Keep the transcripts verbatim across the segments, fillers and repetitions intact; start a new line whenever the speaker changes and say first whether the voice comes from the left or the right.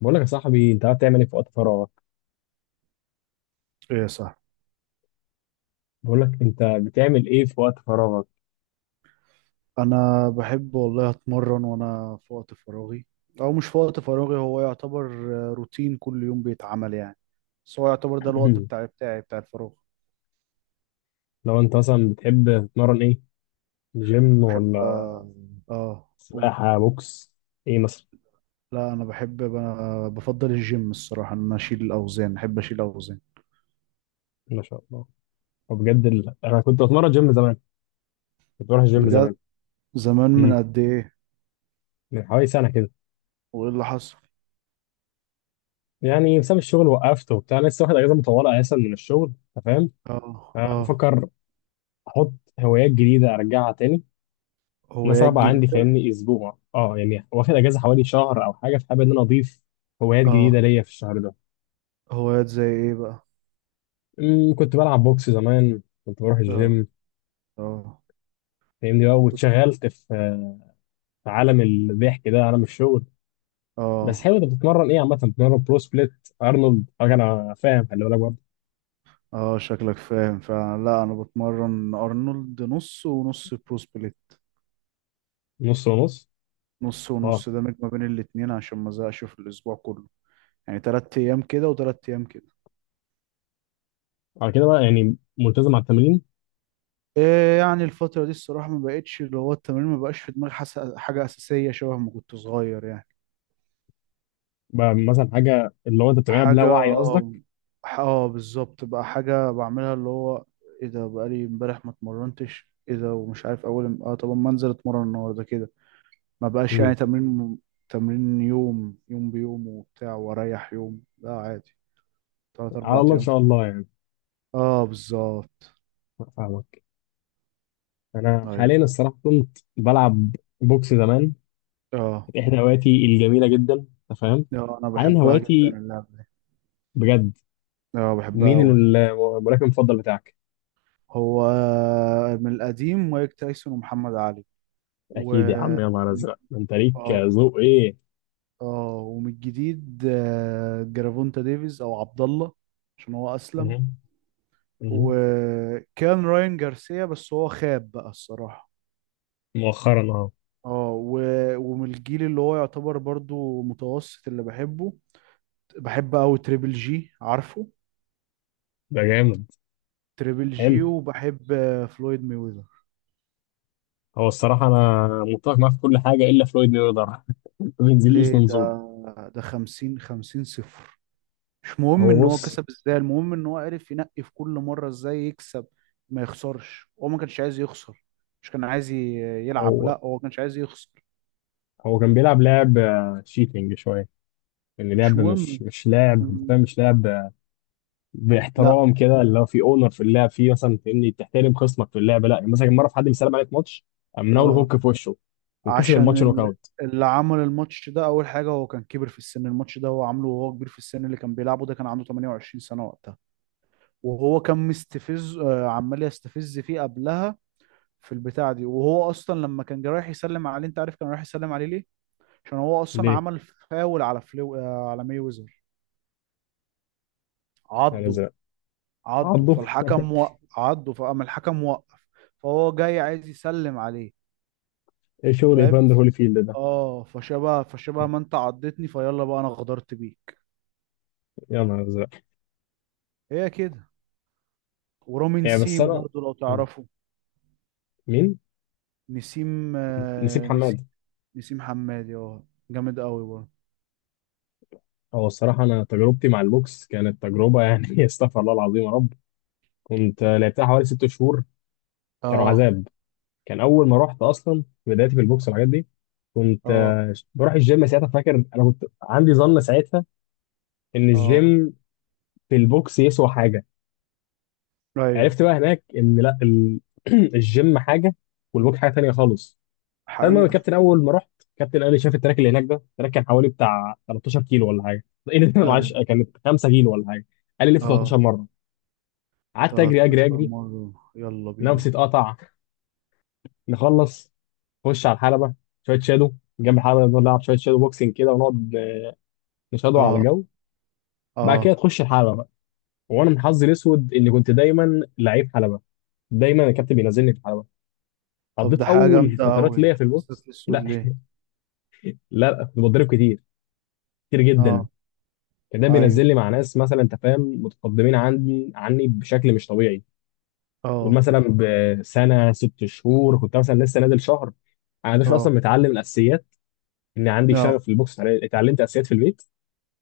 left: بقول لك يا صاحبي، انت قاعد تعمل ايه في وقت فراغك؟
right: ايه، صح.
left: بقول لك انت بتعمل ايه في وقت فراغك؟
right: انا بحب والله اتمرن وانا في وقت فراغي، او مش في وقت فراغي، هو يعتبر آه، روتين كل يوم بيتعمل يعني. بس هو يعتبر ده الوقت بتاعي بتاعي بتاع الفراغ.
left: لو انت مثلا بتحب تتمرن ايه؟ جيم
right: بحب،
left: ولا
right: اه. آه، قول.
left: سباحة بوكس، ايه مثلا؟
right: لا، انا بحب ب- بفضل الجيم الصراحة، ان انا اشيل الاوزان، احب اشيل الاوزان.
left: ما شاء الله. وبجد ال... انا كنت بتمرن جيم زمان، كنت بروح الجيم
right: بجد.
left: زمان.
right: زمان من
left: امم
right: قد ايه؟
left: من حوالي سنة كده.
right: وايه اللي حصل؟
left: يعني بسبب الشغل وقفت وبتاع، أنا لسه واخد اجازة مطولة اساسا من الشغل، انت فاهم؟
right: اه،
left: أه
right: اه.
left: بفكر احط هوايات جديدة ارجعها تاني. انا
right: هوايات
left: صعبة عندي،
right: جديدة.
left: فاهمني اسبوع اه، يعني واخد اجازة حوالي شهر او حاجة، فحابب ان انا اضيف هوايات جديدة
right: اه.
left: ليا في الشهر ده.
right: هوايات زي ايه بقى؟
left: أمم، كنت بلعب بوكس زمان، كنت بروح
right: اه،
left: الجيم.
right: اه،
left: فاهمني بقى، واتشغلت في في عالم الضحك ده، عالم الشغل. بس
right: اه،
left: حلو، انت بتتمرن ايه عامة؟ بتتمرن برو سبليت، ارنولد، حاجة؟ انا فاهم، خلي بالك برضه.
right: اه. شكلك فاهم فعلا. لا، انا بتمرن ارنولد نص ونص، برو سبليت.
left: نص ونص،
right: نص
left: اه.
right: ونص ده ميك ما بين الاتنين عشان ما ازهقش في الاسبوع كله. يعني تلات ايام كده وتلات ايام كده.
left: على كده بقى يعني ملتزم على التمرين.
right: إيه يعني، الفترة دي الصراحة ما بقتش اللي هو التمرين ما بقاش في دماغي حس... حاجة أساسية شبه ما كنت صغير يعني.
left: بقى مثلا حاجة اللي هو انت بتعملها بلا
right: حاجة،
left: وعي
right: اه.
left: قصدك؟
right: ح- آه، بالظبط، بقى حاجة بعملها اللي هو ايه ده، بقالي امبارح ما اتمرنتش، ايه ده ومش عارف اول ام- اه طب ما انزل اتمرن النهارده كده. ما بقاش
left: أمم،
right: يعني تمرين. تمرين يوم يوم بيوم وبتاع، واريح يوم، لا عادي. تلات
left: على
right: اربع
left: الله ان
right: ايام في-
left: شاء الله يعني.
right: اه، بالظبط.
left: فاهمك. انا
right: ايوه.
left: حاليا الصراحة كنت بلعب بوكس زمان،
right: اه،
left: كانت احدى هواياتي الجميلة جدا، انت فاهم.
right: اه. انا
left: حاليا
right: بحبها جدا
left: هواياتي،
right: اللعبة دي.
left: بجد.
right: اه، بحبها
left: مين
right: قوي.
left: ال- الملاكم المفضل بتاعك؟
right: هو، من القديم مايك تايسون ومحمد علي، و
left: اكيد يا عم، يا نهار
right: من-
left: ازرق، ده انت ليك
right: اه
left: ذوق ايه.
right: اه. ومن الجديد، آه، جرافونتا ديفيز، او عبد الله، عشان هو اسلم.
left: مهم. مهم.
right: وكان راين جارسيا، بس هو خاب بقى الصراحة.
left: مؤخرا، اه.
right: اه، و- ومن الجيل اللي هو يعتبر برضو متوسط اللي بحبه، بحب قوي تريبل جي، عارفه؟
left: ده جامد.
right: تريبل
left: حلو.
right: جي. وبحب آه، فلويد ميوزر.
left: هو الصراحه انا متفق معاه في كل حاجه الا فلويد ميوزر ما بينزليش
right: ليه
left: منظور.
right: ده؟ ده خمسين خمسين صفر. مش مهم
left: هو
right: ان هو
left: بص،
right: كسب ازاي، المهم ان هو عرف ينقي في كل مرة ازاي يكسب، ما يخسرش. هو ما كانش عايز يخسر، مش كان عايز ي- يلعب.
left: هو
right: لا، هو ما كانش عايز يخسر.
left: هو كان بيلعب لعب شيتنج شويه، يعني
right: مش
left: لعب مش
right: مهم.
left: مش لعب، انت فاهم، مش لعب آه،
right: لا.
left: باحترام كده، اللي هو في اونر في اللعب فيه، مثلا فاهمني، تحترم خصمك في اللعب. لا يعني مثلا كان مره في حد بيسلم عليك ماتش، قام مناول
right: اه.
left: هوك في وشه وكسب الماتش
right: عشان
left: نوك
right: ال-
left: اوت.
right: اللي عمل الماتش ده، اول حاجه، هو كان كبر في السن. الماتش ده هو عامله وهو كبير في السن. اللي كان بيلعبه ده كان عنده ثمانية وعشرين سنة سنه وقتها، وهو كان مستفز. آه، عمال يستفز فيه قبلها في البتاعه دي، وهو اصلا لما كان جاي رايح يسلم عليه. انت عارف كان رايح يسلم عليه ليه؟ عشان هو اصلا
left: ليه؟
right: عمل فاول على فلو آه، على ماي ويزر.
left: يعني
right: عضه.
left: زي
right: عضه
left: عضه
right: فالحكم وقف. عضه، فقام الحكم وقف. فهو جاي عايز يسلم عليه.
left: ايه شغل
right: فاهم.
left: ايفاندر هوليفيلد ده؟
right: اه، فشبه فشبه ما انت عضتني، فيلا بقى انا غدرت بيه.
left: يا نهار ازرق.
right: هي كده. ورامي
left: يعني بس
right: نسيم
left: انا،
right: برضو، لو تعرفه.
left: مين؟
right: نسيم
left: نسيب
right: آه، نسيم.
left: حماد.
right: نسيم حمادي، اه. جامد قوي برضه.
left: هو الصراحه انا تجربتي مع البوكس كانت تجربه يعني استغفر الله العظيم يا رب. كنت لعبتها حوالي ست شهور، كانوا
right: اه،
left: عذاب. كان اول ما رحت اصلا في بدايتي في البوكس والحاجات دي، كنت
right: اه،
left: آه، بروح الجيم ساعتها. فاكر انا كنت عندي ظن ساعتها ان
right: اه.
left: الجيم في البوكس يسوى حاجه.
right: ايوه.
left: عرفت بقى هناك ان لا، ال- الجيم حاجه والبوكس حاجه تانيه خالص. فالمهم،
right: حقيقة.
left: الكابتن اول ما رحت، الكابتن قال لي، شاف التراك اللي هناك ده، التراك كان حوالي بتاع 13 كيلو ولا حاجه. ايه ده معلش،
right: ايوه.
left: كانت 5 كيلو ولا حاجه. قال لي لف
right: اه،
left: تلتاشر مرة مره، قعدت اجري اجري
right: 13
left: اجري.
right: مرة، يلا
left: نفسي
right: بينا.
left: اتقطع. نخلص، نخش على الحلبه، شويه شادو جنب الحلبه، نقعد نلعب شويه شادو بوكسنج كده، ونقعد نشادو على
right: اه،
left: الجو. بعد كده
right: اه.
left: تخش الحلبه بقى. وانا من حظي الاسود اني كنت دايما لعيب حلبه، دايما الكابتن بينزلني في الحلبه.
right: طب
left: قضيت
right: ده حاجة
left: اول
right: جامدة
left: فترات
right: قوي،
left: ليا في البوكس،
right: ازدت اسود
left: لا،
right: ليه؟
left: لا، كنت بتضرب كتير، كتير جدا.
right: اه.
left: كان ده
right: ايوه،
left: بينزل لي مع ناس مثلا، انت فاهم، متقدمين عني عني بشكل مش طبيعي. قول
right: اه،
left: مثلا بسنه ست شهور، كنت مثلا لسه نازل شهر، انا مش
right: اه،
left: اصلا متعلم الاساسيات. ان عندي
right: اه،
left: شغف للبوكس، اتعل- اتعلمت اساسيات في البيت.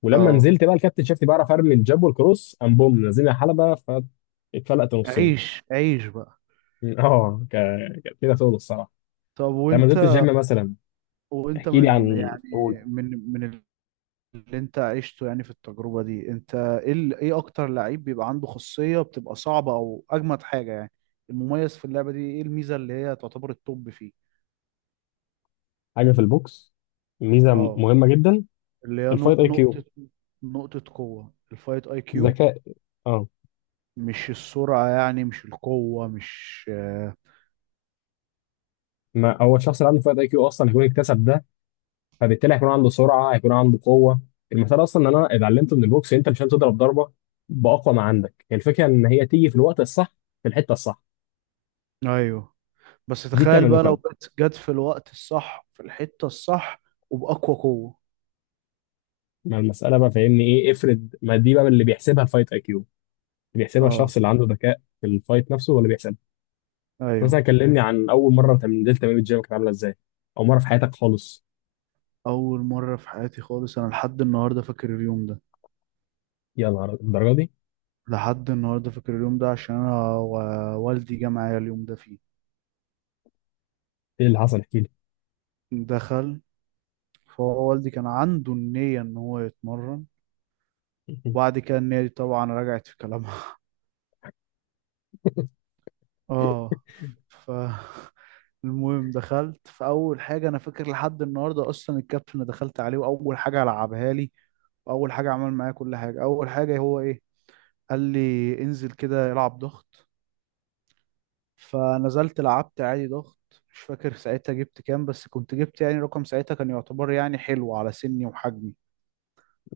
left: ولما
right: اه.
left: نزلت بقى الكابتن شافني بعرف ارمي الجاب والكروس، قام بوم نزلني على حلبه فاتفلقت نصين
right: عيش عيش بقى.
left: اه، ك- كانت كده شغل الصراحه.
right: طب
left: انت لما نزلت
right: وانت.
left: الجيم مثلا،
right: وانت
left: احكي لي،
right: من
left: عن
right: يعني.
left: قول.
right: من من اللي انت عشته يعني في التجربة دي، انت ايه ال- ايه اكتر لعيب بيبقى عنده خاصية بتبقى صعبة، او اجمد حاجة يعني، المميز في اللعبة دي؟ ايه الميزة اللي هي تعتبر التوب فيه؟
left: حاجه في البوكس، ميزه
right: اه،
left: مهمه جدا،
right: اللي هي
left: الفايت
right: نق-
left: اي كيو،
right: نقطة نقطة قوة، الفايت اي كيو.
left: ذكاء، اه.
right: مش السرعة يعني، مش القوة، مش آه،
left: ما هو الشخص اللي عنده فائق اي كيو اصلا هيكون اكتسب ده، فبالتالي هيكون عنده سرعه، هيكون عنده قوه. المثال اصلا ان انا اتعلمته من البوكس، انت مش هتضرب ضربه باقوى ما عندك، هي الفكره ان هي تيجي في الوقت الصح في الحته الصح.
right: ايوه، بس
left: دي
right: تخيل
left: بتعمل
right: بقى
left: نوك
right: لو
left: اوت.
right: جت جت في الوقت الصح، في الحتة الصح، وبأقوى قوة.
left: ما المساله بقى فاهمني، ايه افرض، ما دي بقى اللي بيحسبها الفايت اي كيو، اللي بيحسبها الشخص
right: اه.
left: اللي عنده ذكاء في الفايت نفسه ولا بيحسبها. مثلا
right: ايوه.
left: كلمني عن اول مره انت نزلت تمرين الجيم، كانت عامله ازاي؟ او مره في حياتك خالص.
right: اول مرة في حياتي خالص، انا لحد النهاردة فاكر اليوم ده.
left: يا نهار الدرجه دي.
right: لحد النهارده فاكر اليوم ده عشان انا و- والدي جه معايا اليوم ده فيه.
left: ايه اللي حصل، احكي لي.
right: دخل. فهو والدي كان عنده النية ان هو يتمرن، وبعد كده النية دي طبعا رجعت في كلامها. اه. ف المهم دخلت، فاول حاجه انا فاكر لحد النهارده اصلا الكابتن اللي دخلت عليه، واول حاجه لعبها لي واول حاجه عمل معايا كل حاجه، اول حاجه هو ايه؟ قال لي انزل كده العب ضغط. فنزلت لعبت عادي ضغط، مش فاكر ساعتها جبت كام، بس كنت جبت يعني رقم ساعتها كان يعتبر يعني حلو على سني وحجمي.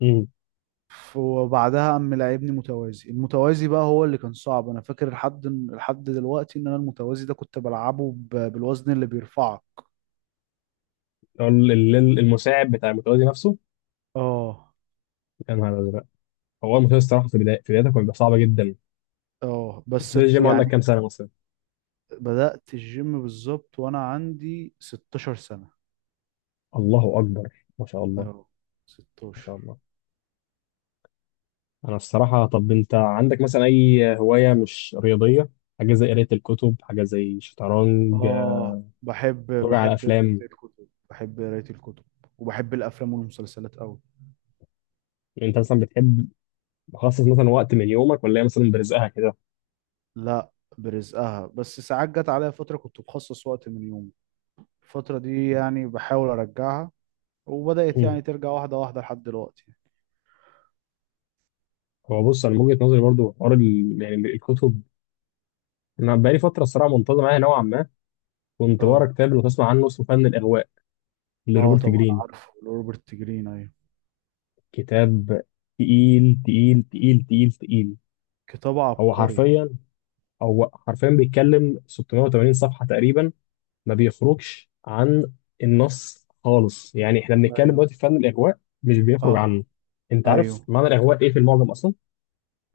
left: أمم.
right: ف- وبعدها قام لعبني متوازي. المتوازي بقى هو اللي كان صعب. انا فاكر لحد لحد دلوقتي ان انا المتوازي ده كنت بلعبه ب- بالوزن اللي بيرفعه.
left: ال- ال- المساعد بتاع المتوازي نفسه.
right: اه،
left: يا نهار أزرق. هو المسلسل الصراحه في بداية- في بدايته كان بيبقى صعب جدا.
right: اه.
left: انت
right: بس ات-
left: الجيم عندك كام
right: يعني
left: سنه مثلا؟
right: بدأت الجيم بالظبط وانا عندي 16 سنة.
left: الله اكبر، ما شاء الله.
right: اه.
left: ما
right: ستاشر.
left: شاء الله. انا الصراحه، طب انت عندك مثلا اي هوايه مش رياضيه؟ حاجه زي قرايه الكتب، حاجه زي شطرنج،
right: اه. بحب
left: تتفرج على
right: بحب قراية
left: افلام.
right: الكتب، بحب قراية الكتب. وبحب الافلام والمسلسلات قوي.
left: انت مثلا بتحب تخصص مثلا وقت من يومك، ولا هي مثلا برزقها كده؟
right: لا، برزقها. بس ساعات جت عليا فترة كنت بخصص وقت من يومي، الفترة دي يعني بحاول ارجعها، وبدأت
left: مم.
right: يعني ترجع واحدة واحدة لحد دلوقتي.
left: هو بص، انا من وجهه نظري برضو، حوار ال- يعني الكتب. انا بقالي فتره الصراحه منتظم معايا نوعا ما. كنت بقرا
right: اه،
left: كتاب لو تسمع عنه، اسمه فن الاغواء،
right: اه.
left: لروبرت
right: طبعا
left: جرين.
right: عارفه روبرت جرين، ايوه.
left: كتاب تقيل تقيل تقيل تقيل تقيل.
right: كتاب
left: هو
right: عبقري.
left: حرفيا هو حرفيا بيتكلم 680 صفحة تقريبا، ما بيخرجش عن النص خالص. يعني احنا بنتكلم
right: ايوه،
left: دلوقتي في فن الإغواء، مش بيخرج
right: اه،
left: عنه. انت عارف
right: ايوه،
left: معنى الإغواء ايه في المعجم اصلا؟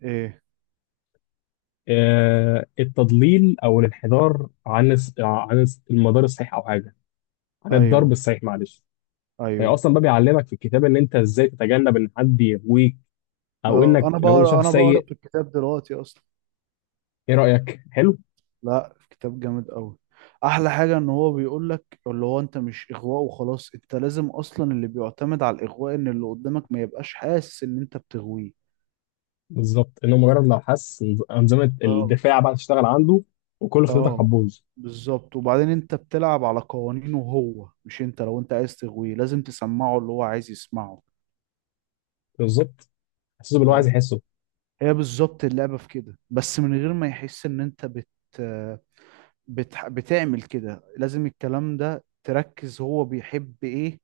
right: ايه،
left: آه، التضليل او الانحدار عن الس- عن الس- المدار الصحيح، او حاجة عن الضرب
right: ايوه،
left: الصحيح، معلش. هي
right: ايوه.
left: اصلا بقى بيعلمك في الكتاب ان انت ازاي تتجنب ان حد يغويك، او
right: اه،
left: انك
right: انا
left: لو انت
right: بقرا
left: شخص
right: انا بقرا
left: سيء.
right: في الكتاب دلوقتي اصلا.
left: ايه رأيك، حلو؟
right: لا، كتاب جامد قوي. احلى حاجه ان هو بيقول لك اللي هو، انت مش اغواء وخلاص، انت لازم اصلا، اللي بيعتمد على الاغواء ان اللي قدامك ما يبقاش حاسس ان انت بتغويه.
left: بالظبط، انه مجرد لو حس إن انظمه
right: اه.
left: الدفاع بقى تشتغل عنده، وكل خطتك
right: اه،
left: هتبوظ.
right: بالظبط. وبعدين انت بتلعب على قوانينه، هو مش انت. لو انت عايز تغويه لازم تسمعه اللي هو عايز يسمعه.
left: بالظبط. حسيته باللي هو عايز
right: فاهم.
left: يحسه.
right: هي بالظبط اللعبه في كده، بس من غير ما يحس ان انت بت بت بتعمل كده. لازم الكلام ده تركز هو بيحب ايه،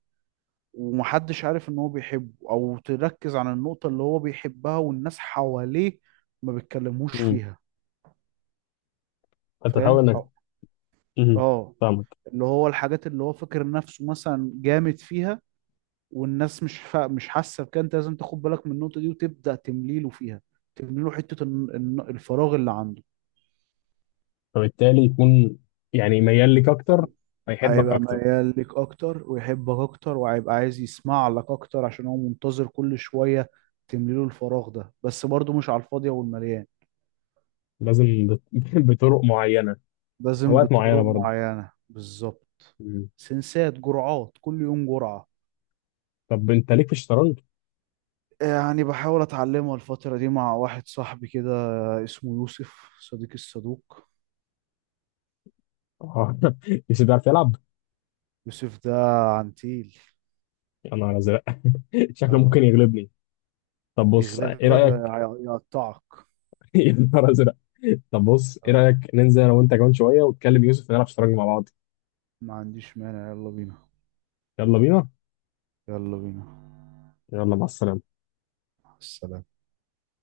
right: ومحدش عارف ان هو بيحبه، او تركز على النقطة اللي هو بيحبها والناس حواليه ما بيتكلموش
left: امم.
right: فيها.
left: فانت
right: فاهم
left: تحاول انك،
right: أو-
left: امم،
right: اه.
left: فاهمك.
right: اللي هو الحاجات اللي هو فاكر نفسه مثلا جامد فيها، والناس مش فا... مش حاسة بكده. انت لازم تاخد بالك من النقطة دي وتبدأ تمليله فيها. تمليله حتة الن- الن- الفراغ اللي عنده.
left: فبالتالي يكون يعني ميال ليك اكتر، فيحبك
right: هيبقى
left: اكتر.
right: ميال لك اكتر، ويحبك اكتر، وهيبقى عايز يسمع لك اكتر عشان هو منتظر كل شوية تمليله الفراغ ده. بس برضه مش على الفاضية والمليان،
left: لازم بط- بطرق معينه،
right: لازم
left: اوقات معينه
right: بطرق
left: برضه.
right: معينة، بالظبط.
left: أمم.
right: سنسات، جرعات، كل يوم جرعة.
left: طب انت ليك في الشطرنج؟
right: يعني بحاول أتعلمها الفترة دي مع واحد صاحبي كده، اسمه يوسف صديق الصدوق.
left: آه مش بتعرف تلعب؟
right: يوسف ده عنتيل.
left: يا نهار ازرق شكله ممكن
right: اه،
left: يغلبني. طب بص، ايه
right: يغلبك ده
left: رايك
right: يع- يقطعك.
left: يا نهار ازرق. طب بص، ايه
right: اه.
left: رايك ننزل انا وانت كمان شويه، وتكلم يوسف نلعب شطرنج مع بعض؟
right: ما عنديش مانع، يلا بينا.
left: يلا بينا.
right: يلا بينا.
left: يلا مع السلامة.
right: السلام.